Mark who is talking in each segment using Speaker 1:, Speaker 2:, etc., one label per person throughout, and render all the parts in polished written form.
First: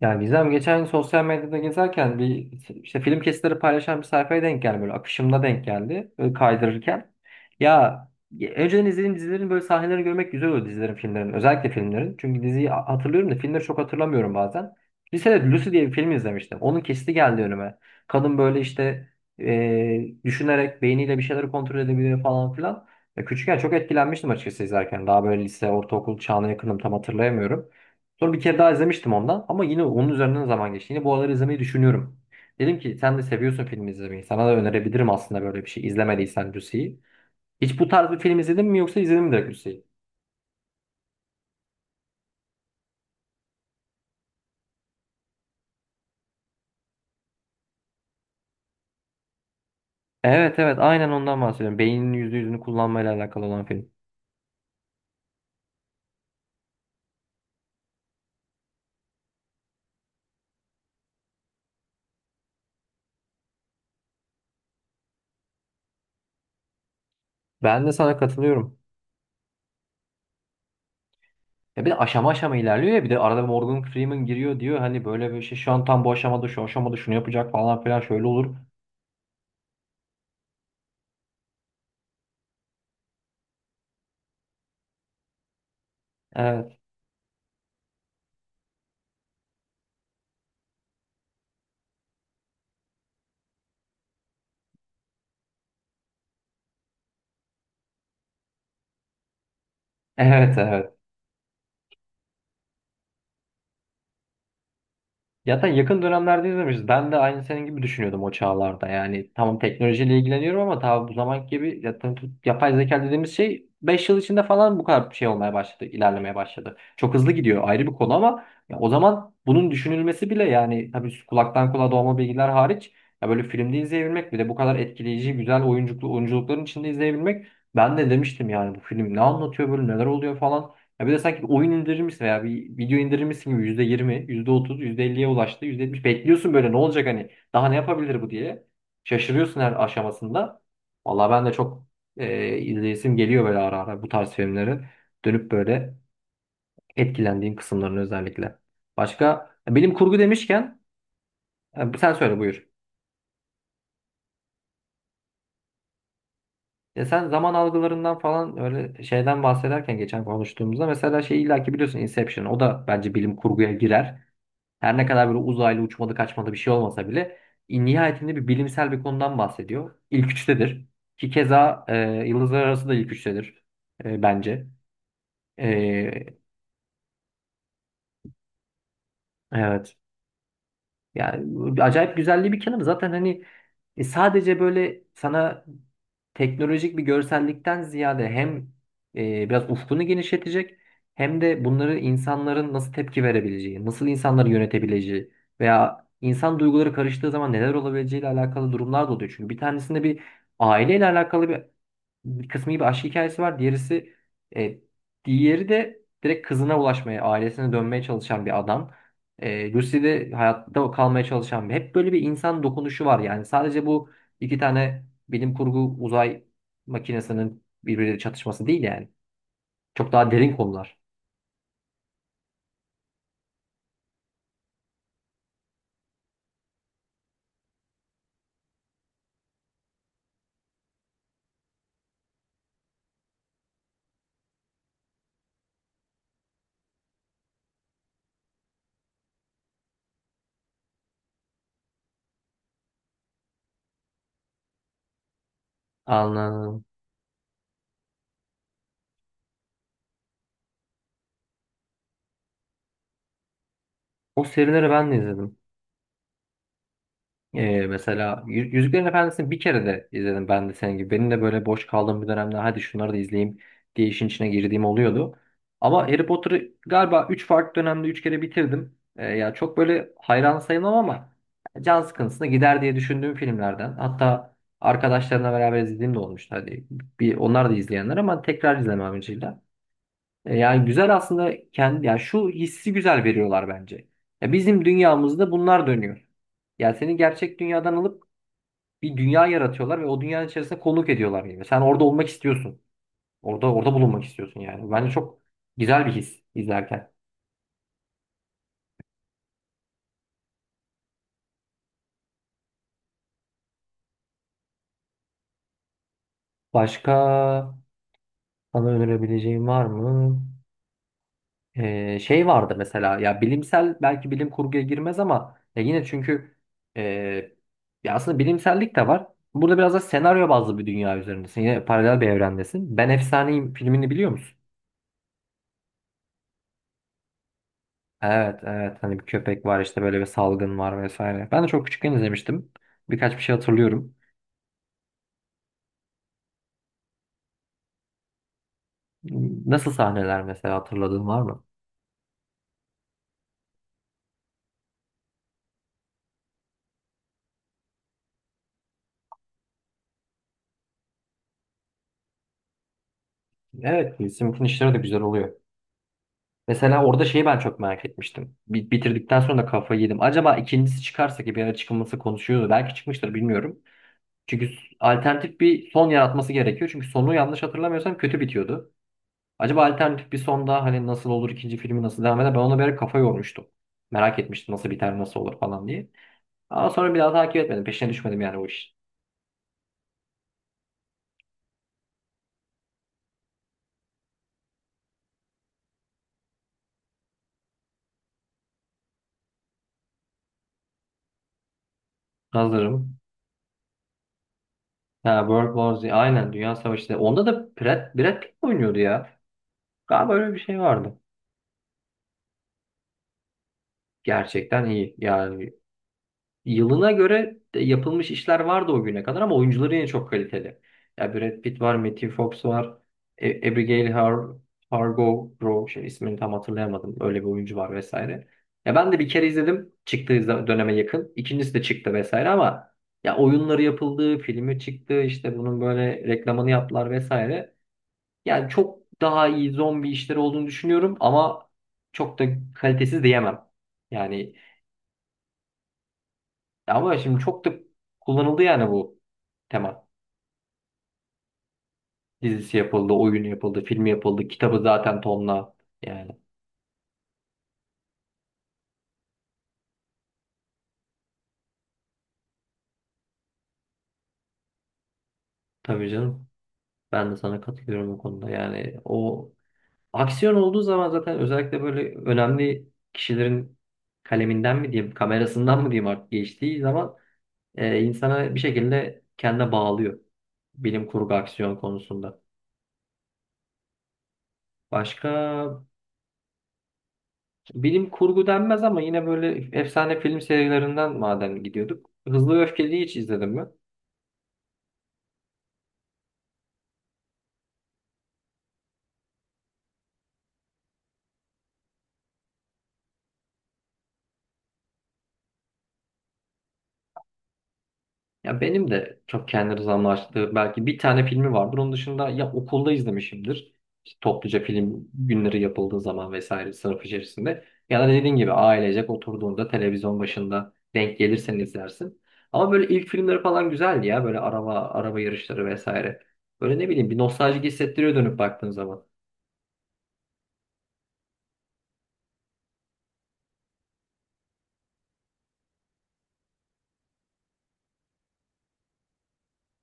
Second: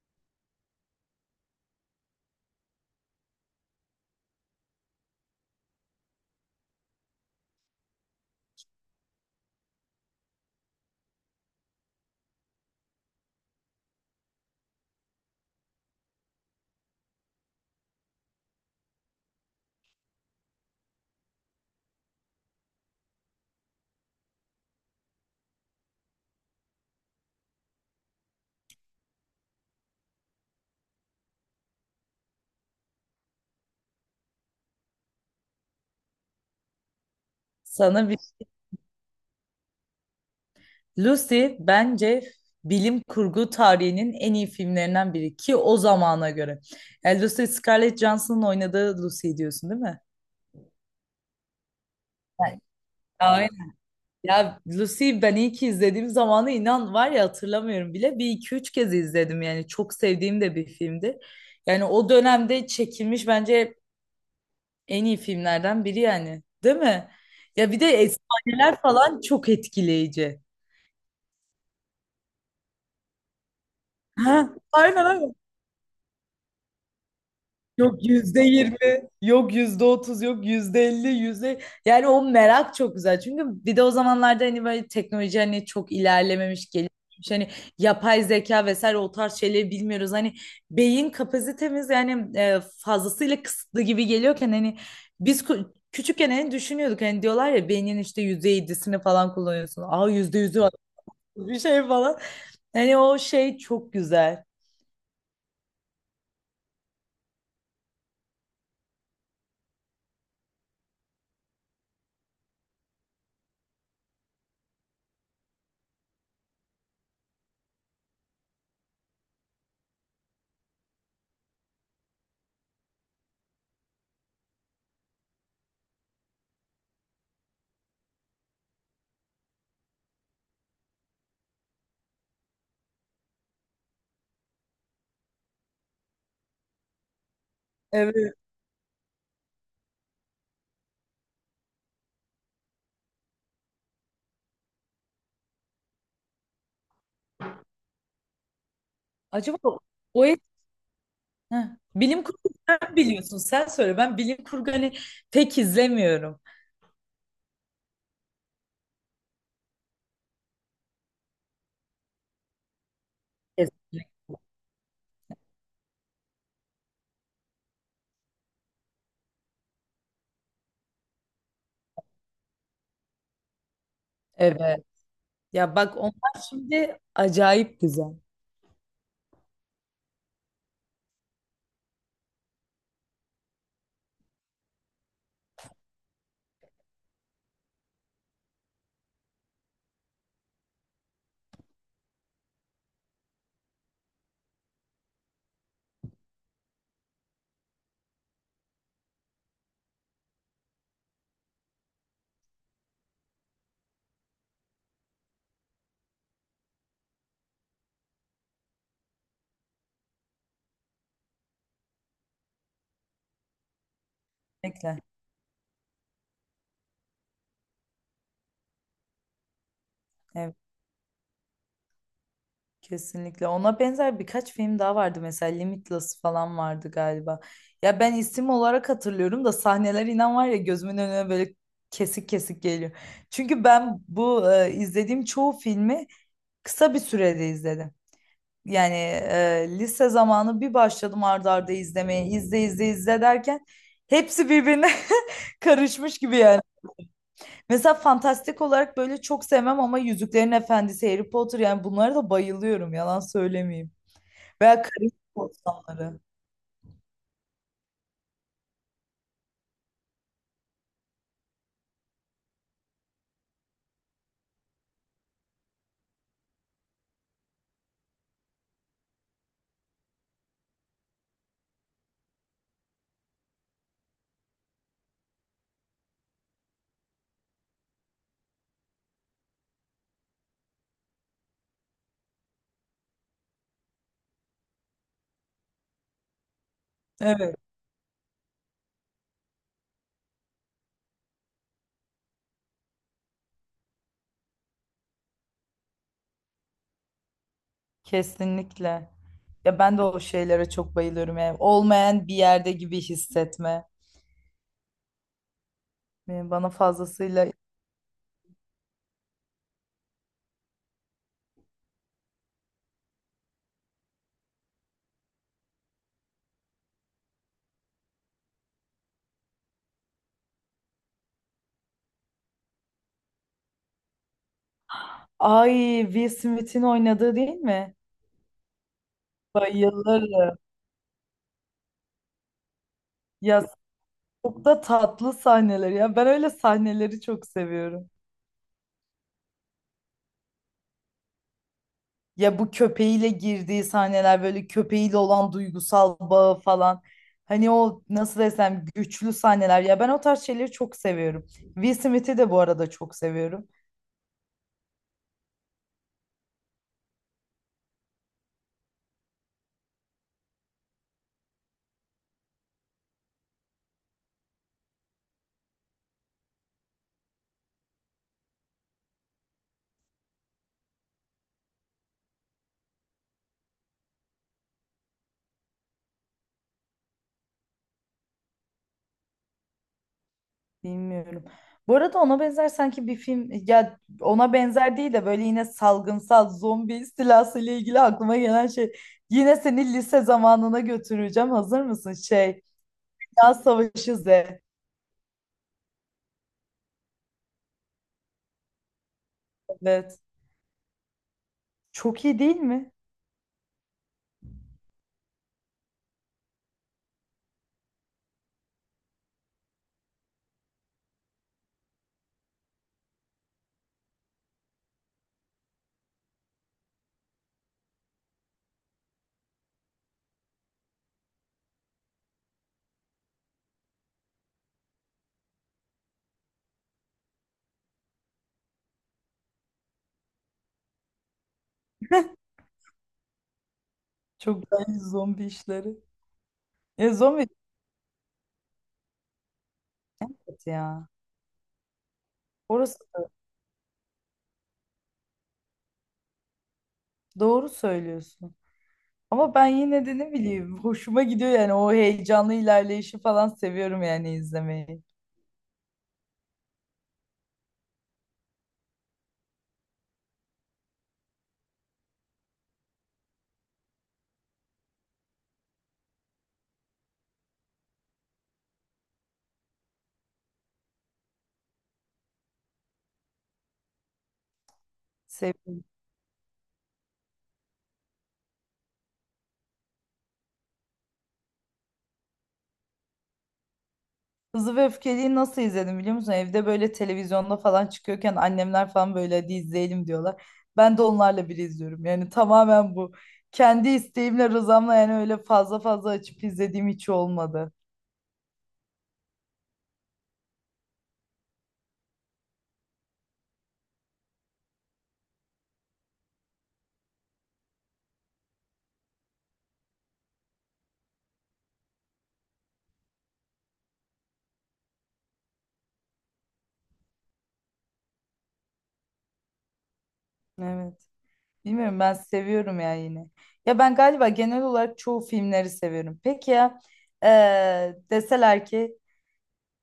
Speaker 1: Ya Gizem geçen sosyal medyada gezerken bir işte film kesitleri paylaşan bir sayfaya denk geldi, böyle akışımda denk geldi böyle kaydırırken. Ya önceden izlediğim dizilerin böyle sahnelerini görmek güzel oluyor, dizilerin, filmlerin, özellikle filmlerin. Çünkü diziyi hatırlıyorum da filmleri çok hatırlamıyorum bazen. Lisede Lucy diye bir film izlemiştim. Onun kesiti geldi önüme. Kadın böyle işte düşünerek beyniyle bir şeyleri kontrol edebiliyor falan filan. Ya küçükken çok etkilenmiştim açıkçası izlerken. Daha böyle lise, ortaokul çağına yakınım, tam hatırlayamıyorum. Sonra bir kere daha izlemiştim ondan, ama yine onun üzerinden zaman geçti. Yine bu aralar izlemeyi düşünüyorum. Dedim ki sen de seviyorsun film izlemeyi. Sana da önerebilirim aslında böyle bir şey. İzlemediysen Lucy'yi. Hiç bu
Speaker 2: Sana
Speaker 1: tarz bir
Speaker 2: bir.
Speaker 1: film izledin mi, yoksa izledin mi direkt Lucy'yi?
Speaker 2: Lucy bence bilim kurgu tarihinin en iyi filmlerinden biri, ki o zamana göre. Yani Lucy, Scarlett Johansson'ın oynadığı Lucy diyorsun değil mi?
Speaker 1: Evet, evet, aynen ondan bahsediyorum. Beyninin yüzde
Speaker 2: Evet.
Speaker 1: yüzünü kullanmayla alakalı
Speaker 2: Aynen.
Speaker 1: olan film.
Speaker 2: Ya Lucy, ben iyi ki izlediğim zamanı, inan var ya, hatırlamıyorum bile. Bir iki üç kez izledim yani, çok sevdiğim de bir filmdi. Yani o dönemde çekilmiş bence en iyi filmlerden biri, yani değil mi? Ya bir
Speaker 1: Ben
Speaker 2: de
Speaker 1: de sana katılıyorum.
Speaker 2: efsaneler falan çok etkileyici.
Speaker 1: Ya bir de aşama aşama ilerliyor, ya bir de arada Morgan Freeman
Speaker 2: Ha,
Speaker 1: giriyor, diyor
Speaker 2: aynen
Speaker 1: hani böyle
Speaker 2: aynen.
Speaker 1: bir şey, şu an tam bu aşamada şu aşamada şunu yapacak falan filan,
Speaker 2: Yok
Speaker 1: şöyle
Speaker 2: yüzde
Speaker 1: olur.
Speaker 2: yirmi, yok %30, yok %50, yüzde... Yani o merak çok güzel. Çünkü bir de o zamanlarda hani böyle teknoloji hani çok ilerlememiş,
Speaker 1: Evet.
Speaker 2: gelişmiş. Hani yapay zeka vesaire o tarz şeyleri bilmiyoruz. Hani beyin kapasitemiz yani fazlasıyla kısıtlı gibi geliyorken, hani biz küçükken hani düşünüyorduk. Hani diyorlar ya, beynin işte %7'sini falan kullanıyorsun. Aa, yüzde
Speaker 1: Evet,
Speaker 2: yüzü var,
Speaker 1: evet.
Speaker 2: bir şey falan. Hani o şey çok güzel.
Speaker 1: Zaten yakın dönemlerde izlemişiz. Ben de aynı senin gibi düşünüyordum o çağlarda. Yani tamam, teknolojiyle ilgileniyorum ama tabii bu zamanki gibi zaten yapay zeka dediğimiz şey 5 yıl içinde falan bu kadar bir şey olmaya başladı, ilerlemeye başladı. Çok hızlı gidiyor, ayrı bir konu ama ya o zaman bunun düşünülmesi bile, yani tabii kulaktan kulağa dolma bilgiler hariç, ya böyle filmde izleyebilmek, bir de bu kadar etkileyici, güzel oyunculuklu oyunculukların içinde izleyebilmek, ben de demiştim yani bu film ne anlatıyor böyle, neler oluyor falan. Ya bir de sanki bir oyun indirirmiş veya bir video indirirmişsin gibi, yüzde yirmi, yüzde otuz, yüzde elliye ulaştı, %70 bekliyorsun, böyle ne olacak, hani daha ne
Speaker 2: Evet.
Speaker 1: yapabilir bu diye. Şaşırıyorsun her aşamasında. Vallahi ben de çok izleyesim geliyor böyle ara ara bu tarz filmleri. Dönüp böyle etkilendiğim kısımlarını özellikle. Başka,
Speaker 2: Acaba
Speaker 1: bilim kurgu
Speaker 2: o.
Speaker 1: demişken,
Speaker 2: Heh.
Speaker 1: sen
Speaker 2: Bilim kurgu,
Speaker 1: söyle buyur.
Speaker 2: sen biliyorsun, sen söyle. Ben bilim kurgu hani pek izlemiyorum.
Speaker 1: Ya sen zaman algılarından falan öyle şeyden bahsederken, geçen konuştuğumuzda mesela, şey, illaki biliyorsun, Inception, o da bence bilim kurguya
Speaker 2: Kesinlikle.
Speaker 1: girer. Her ne kadar böyle uzaylı uçmadı kaçmadı bir şey olmasa bile nihayetinde bir bilimsel bir konudan bahsediyor. İlk üçtedir. Ki keza Yıldızlar Arası da ilk üçtedir bence.
Speaker 2: Evet. Ya bak,
Speaker 1: E,
Speaker 2: onlar şimdi acayip güzel.
Speaker 1: evet. Yani acayip güzelliği bir kenarı. Zaten hani sadece böyle sana teknolojik bir görsellikten ziyade, hem biraz ufkunu genişletecek, hem de bunları insanların nasıl tepki verebileceği, nasıl insanları yönetebileceği veya insan duyguları karıştığı zaman neler olabileceğiyle alakalı durumlar da oluyor. Çünkü bir tanesinde bir aileyle alakalı bir kısmı gibi aşk hikayesi var. Diğerisi, e, diğeri de direkt kızına ulaşmaya, ailesine dönmeye çalışan bir adam. Lucy de hayatta kalmaya çalışan bir. Hep böyle bir insan dokunuşu var yani. Sadece bu iki
Speaker 2: Kesinlikle.
Speaker 1: tane bilim kurgu uzay makinesinin birbiriyle çatışması değil yani. Çok daha derin
Speaker 2: Evet,
Speaker 1: konular.
Speaker 2: kesinlikle. Ona benzer birkaç film daha vardı, mesela Limitless falan vardı galiba. Ya ben isim olarak hatırlıyorum da sahneler, inan var ya, gözümün önüne böyle kesik kesik geliyor. Çünkü ben bu izlediğim çoğu filmi kısa bir sürede izledim. Yani lise zamanı bir başladım arda arda izlemeye. İzle izle izle derken hepsi birbirine karışmış gibi yani.
Speaker 1: Anladım.
Speaker 2: Mesela fantastik olarak böyle çok sevmem ama Yüzüklerin Efendisi, Harry Potter, yani bunlara da bayılıyorum, yalan söylemeyeyim.
Speaker 1: O
Speaker 2: Veya
Speaker 1: serileri ben
Speaker 2: Karayip
Speaker 1: de izledim.
Speaker 2: Korsanları.
Speaker 1: Mesela Yüzüklerin Efendisi'ni bir kere de izledim ben de senin gibi. Benim de böyle boş kaldığım bir dönemde hadi şunları da izleyeyim diye işin içine girdiğim oluyordu. Ama Harry Potter'ı galiba 3 farklı dönemde 3 kere bitirdim. Ya çok böyle hayran sayılmam ama can sıkıntısına gider diye düşündüğüm filmlerden. Hatta arkadaşlarımla beraber izlediğim de olmuştu. Hadi bir onlar da izleyenler ama tekrar izlemem amacıyla. Yani güzel aslında kendi, yani şu hissi güzel veriyorlar bence. Ya bizim dünyamızda bunlar dönüyor. Yani seni
Speaker 2: Evet.
Speaker 1: gerçek dünyadan alıp bir dünya yaratıyorlar ve o dünyanın içerisinde konuk ediyorlar gibi. Sen orada olmak istiyorsun. Orada bulunmak istiyorsun yani. Bence çok güzel bir his izlerken.
Speaker 2: Kesinlikle. Ya ben de o şeylere çok bayılıyorum yani. Olmayan bir yerde gibi hissetme. Yani bana
Speaker 1: Başka
Speaker 2: fazlasıyla.
Speaker 1: sana önerebileceğim var mı? Şey vardı mesela, ya bilimsel, belki bilim kurguya girmez ama ya yine, çünkü e, ya aslında bilimsellik de var. Burada biraz da senaryo bazlı bir dünya üzerindesin. Yine paralel bir evrendesin. Ben Efsaneyim filmini biliyor musun?
Speaker 2: Ay, Will Smith'in oynadığı değil mi?
Speaker 1: Evet, evet, hani bir köpek var, işte böyle bir
Speaker 2: Bayılırım.
Speaker 1: salgın var vesaire. Ben de çok küçükken izlemiştim. Birkaç bir şey
Speaker 2: Ya
Speaker 1: hatırlıyorum.
Speaker 2: çok da tatlı sahneler ya. Ben öyle sahneleri çok seviyorum.
Speaker 1: Nasıl sahneler mesela, hatırladığın var mı?
Speaker 2: Ya bu köpeğiyle girdiği sahneler, böyle köpeğiyle olan duygusal bağı falan. Hani o, nasıl desem, güçlü sahneler. Ya ben o tarz şeyleri çok seviyorum. Will Smith'i de bu arada çok seviyorum.
Speaker 1: Evet, Sim'in işleri de güzel oluyor. Mesela orada şeyi ben çok merak etmiştim. Bitirdikten sonra da kafayı yedim. Acaba ikincisi çıkarsa, ki bir ara çıkılması konuşuyordu, belki çıkmıştır, bilmiyorum. Çünkü alternatif bir son yaratması gerekiyor. Çünkü sonu yanlış hatırlamıyorsam kötü bitiyordu. Acaba alternatif bir sonda hani nasıl olur, ikinci filmi nasıl devam eder? Ben ona bir ara kafa yormuştum. Merak etmiştim nasıl biter, nasıl olur falan diye. Ama sonra bir daha takip etmedim. Peşine düşmedim yani o iş.
Speaker 2: Bilmiyorum. Bu arada ona benzer sanki bir film, ya ona benzer değil de böyle yine salgınsal zombi istilası ile ilgili aklıma gelen şey, yine seni lise zamanına götüreceğim. Hazır mısın? Şey,
Speaker 1: Hazırım.
Speaker 2: Dünya Savaşı Z.
Speaker 1: Ha, World War Z. Aynen, Dünya Savaşı. Onda da Brad Pitt mi oynuyordu ya?
Speaker 2: Evet.
Speaker 1: Galiba öyle bir şey vardı.
Speaker 2: Çok iyi değil mi?
Speaker 1: Gerçekten iyi. Yani yılına göre de yapılmış işler vardı o güne kadar, ama oyuncuları yine çok kaliteli. Ya Brad Pitt var, Matthew Fox var, Abigail Hargo Row, şey, ismini tam hatırlayamadım. Öyle bir oyuncu var vesaire. Ya ben de bir kere izledim. Çıktığı döneme yakın. İkincisi de çıktı vesaire, ama ya oyunları yapıldı, filmi çıktı, işte bunun böyle reklamını yaptılar vesaire. Yani çok daha iyi zombi işleri olduğunu düşünüyorum, ama çok da kalitesiz diyemem. Yani
Speaker 2: Çok güzel zombi işleri. Ya
Speaker 1: ama şimdi
Speaker 2: zombi,
Speaker 1: çok da kullanıldı yani bu tema.
Speaker 2: evet ya.
Speaker 1: Dizisi
Speaker 2: Orası
Speaker 1: yapıldı,
Speaker 2: da-
Speaker 1: oyunu yapıldı, filmi yapıldı, kitabı zaten tonla. Yani
Speaker 2: doğru söylüyorsun. Ama ben yine de ne bileyim, hoşuma gidiyor yani. O heyecanlı ilerleyişi falan seviyorum yani, izlemeyi.
Speaker 1: tabii canım. Ben de sana katılıyorum bu konuda. Yani o, aksiyon olduğu zaman zaten, özellikle böyle önemli kişilerin kaleminden mi diyeyim, kamerasından mı diyeyim artık, geçtiği zaman insana bir şekilde kendine bağlıyor. Bilim kurgu aksiyon konusunda. Başka,
Speaker 2: Seviyorum.
Speaker 1: bilim kurgu denmez ama yine böyle efsane film serilerinden madem gidiyorduk, Hızlı ve Öfkeli'yi hiç izledim mi?
Speaker 2: Hızlı ve Öfkeli'yi nasıl izledim biliyor musun? Evde böyle televizyonda falan çıkıyorken annemler falan böyle hadi izleyelim diyorlar. Ben de onlarla bir izliyorum. Yani tamamen bu. Kendi isteğimle, rızamla yani öyle fazla fazla açıp izlediğim hiç olmadı.
Speaker 1: Ya benim de çok kendi rızamla açtığı belki bir tane filmi vardır. Onun dışında ya okulda izlemişimdir. İşte topluca film günleri yapıldığı zaman vesaire, sınıf içerisinde. Ya da dediğin gibi ailecek oturduğunda televizyon başında denk gelirsen izlersin. Ama böyle ilk filmleri falan güzeldi ya. Böyle araba araba yarışları vesaire. Böyle ne bileyim, bir nostaljik hissettiriyor dönüp baktığın zaman.
Speaker 2: Evet. Bilmiyorum, ben seviyorum ya yine. Ya ben galiba genel olarak çoğu filmleri seviyorum. Peki ya deseler ki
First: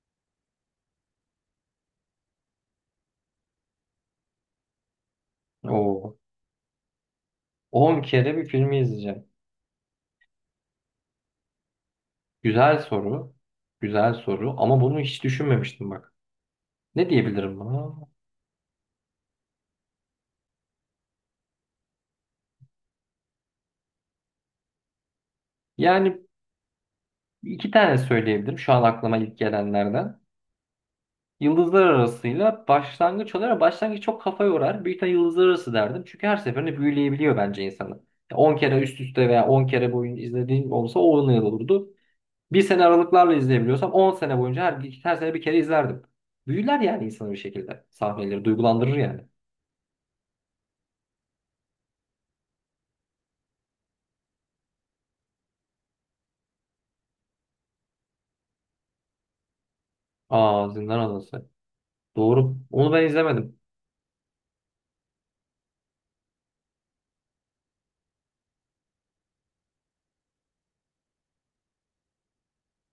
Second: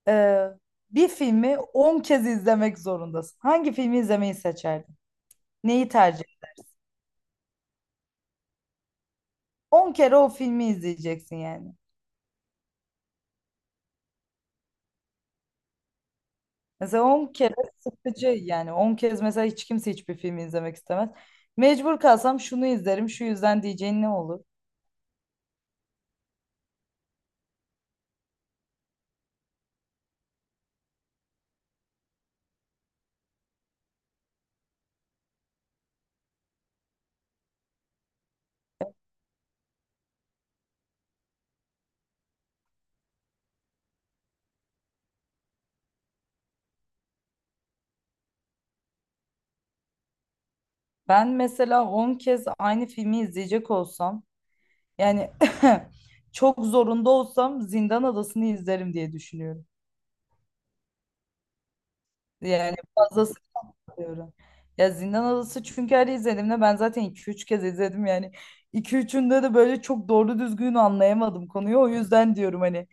Speaker 2: eee, bir filmi 10 kez izlemek zorundasın. Hangi filmi izlemeyi seçerdin? Neyi
Speaker 1: Oo.
Speaker 2: tercih?
Speaker 1: 10 kere bir filmi izleyeceğim.
Speaker 2: 10 kere o filmi izleyeceksin yani.
Speaker 1: Güzel soru. Güzel soru. Ama bunu hiç düşünmemiştim bak.
Speaker 2: Mesela
Speaker 1: Ne
Speaker 2: 10 kere
Speaker 1: diyebilirim buna?
Speaker 2: sıkıcı, yani 10 kez mesela hiç kimse hiçbir filmi izlemek istemez. Mecbur kalsam şunu izlerim şu yüzden diyeceğin ne olur?
Speaker 1: Yani 2 tane söyleyebilirim şu an aklıma ilk gelenlerden. Yıldızlar arasıyla başlangıç olarak, başlangıç çok kafa yorar. Büyük ihtimalle yıldızlar arası derdim. Çünkü her seferinde büyüleyebiliyor bence insanı. 10 kere üst üste veya 10 kere boyunca izlediğim olsa 10 yıl olurdu. Bir sene aralıklarla izleyebiliyorsam 10 sene boyunca her sene bir kere izlerdim. Büyüler yani insanı bir şekilde. Sahneleri duygulandırır yani.
Speaker 2: Ben mesela 10 kez aynı filmi izleyecek olsam, yani çok zorunda olsam, Zindan Adası'nı izlerim diye düşünüyorum.
Speaker 1: Aa, Zindan Adası. Doğru.
Speaker 2: Yani
Speaker 1: Onu ben
Speaker 2: fazla
Speaker 1: izlemedim.
Speaker 2: sıkılıyorum. Ya Zindan Adası, çünkü her izlediğimde, ben zaten iki üç kez izledim yani. İki 3'ünde de böyle çok doğru düzgün anlayamadım konuyu, o yüzden diyorum hani.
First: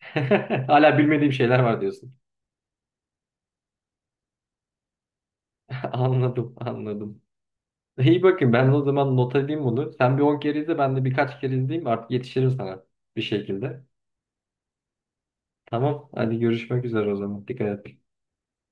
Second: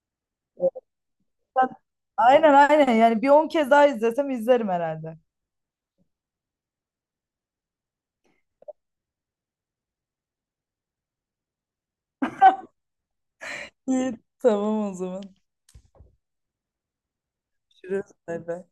Speaker 1: Hala bilmediğim şeyler var diyorsun.
Speaker 2: Aynen aynen, yani bir 10 kez daha izlesem izlerim herhalde.
Speaker 1: Anladım, anladım. İyi bakın, ben o zaman not edeyim bunu. Sen bir 10 kere izle, ben de birkaç kere izleyeyim, artık yetişirim sana bir şekilde.
Speaker 2: İyi, tamam o zaman.
Speaker 1: Tamam hadi görüşmek üzere o zaman. Dikkat et.
Speaker 2: Görüşürüz. Bay bay.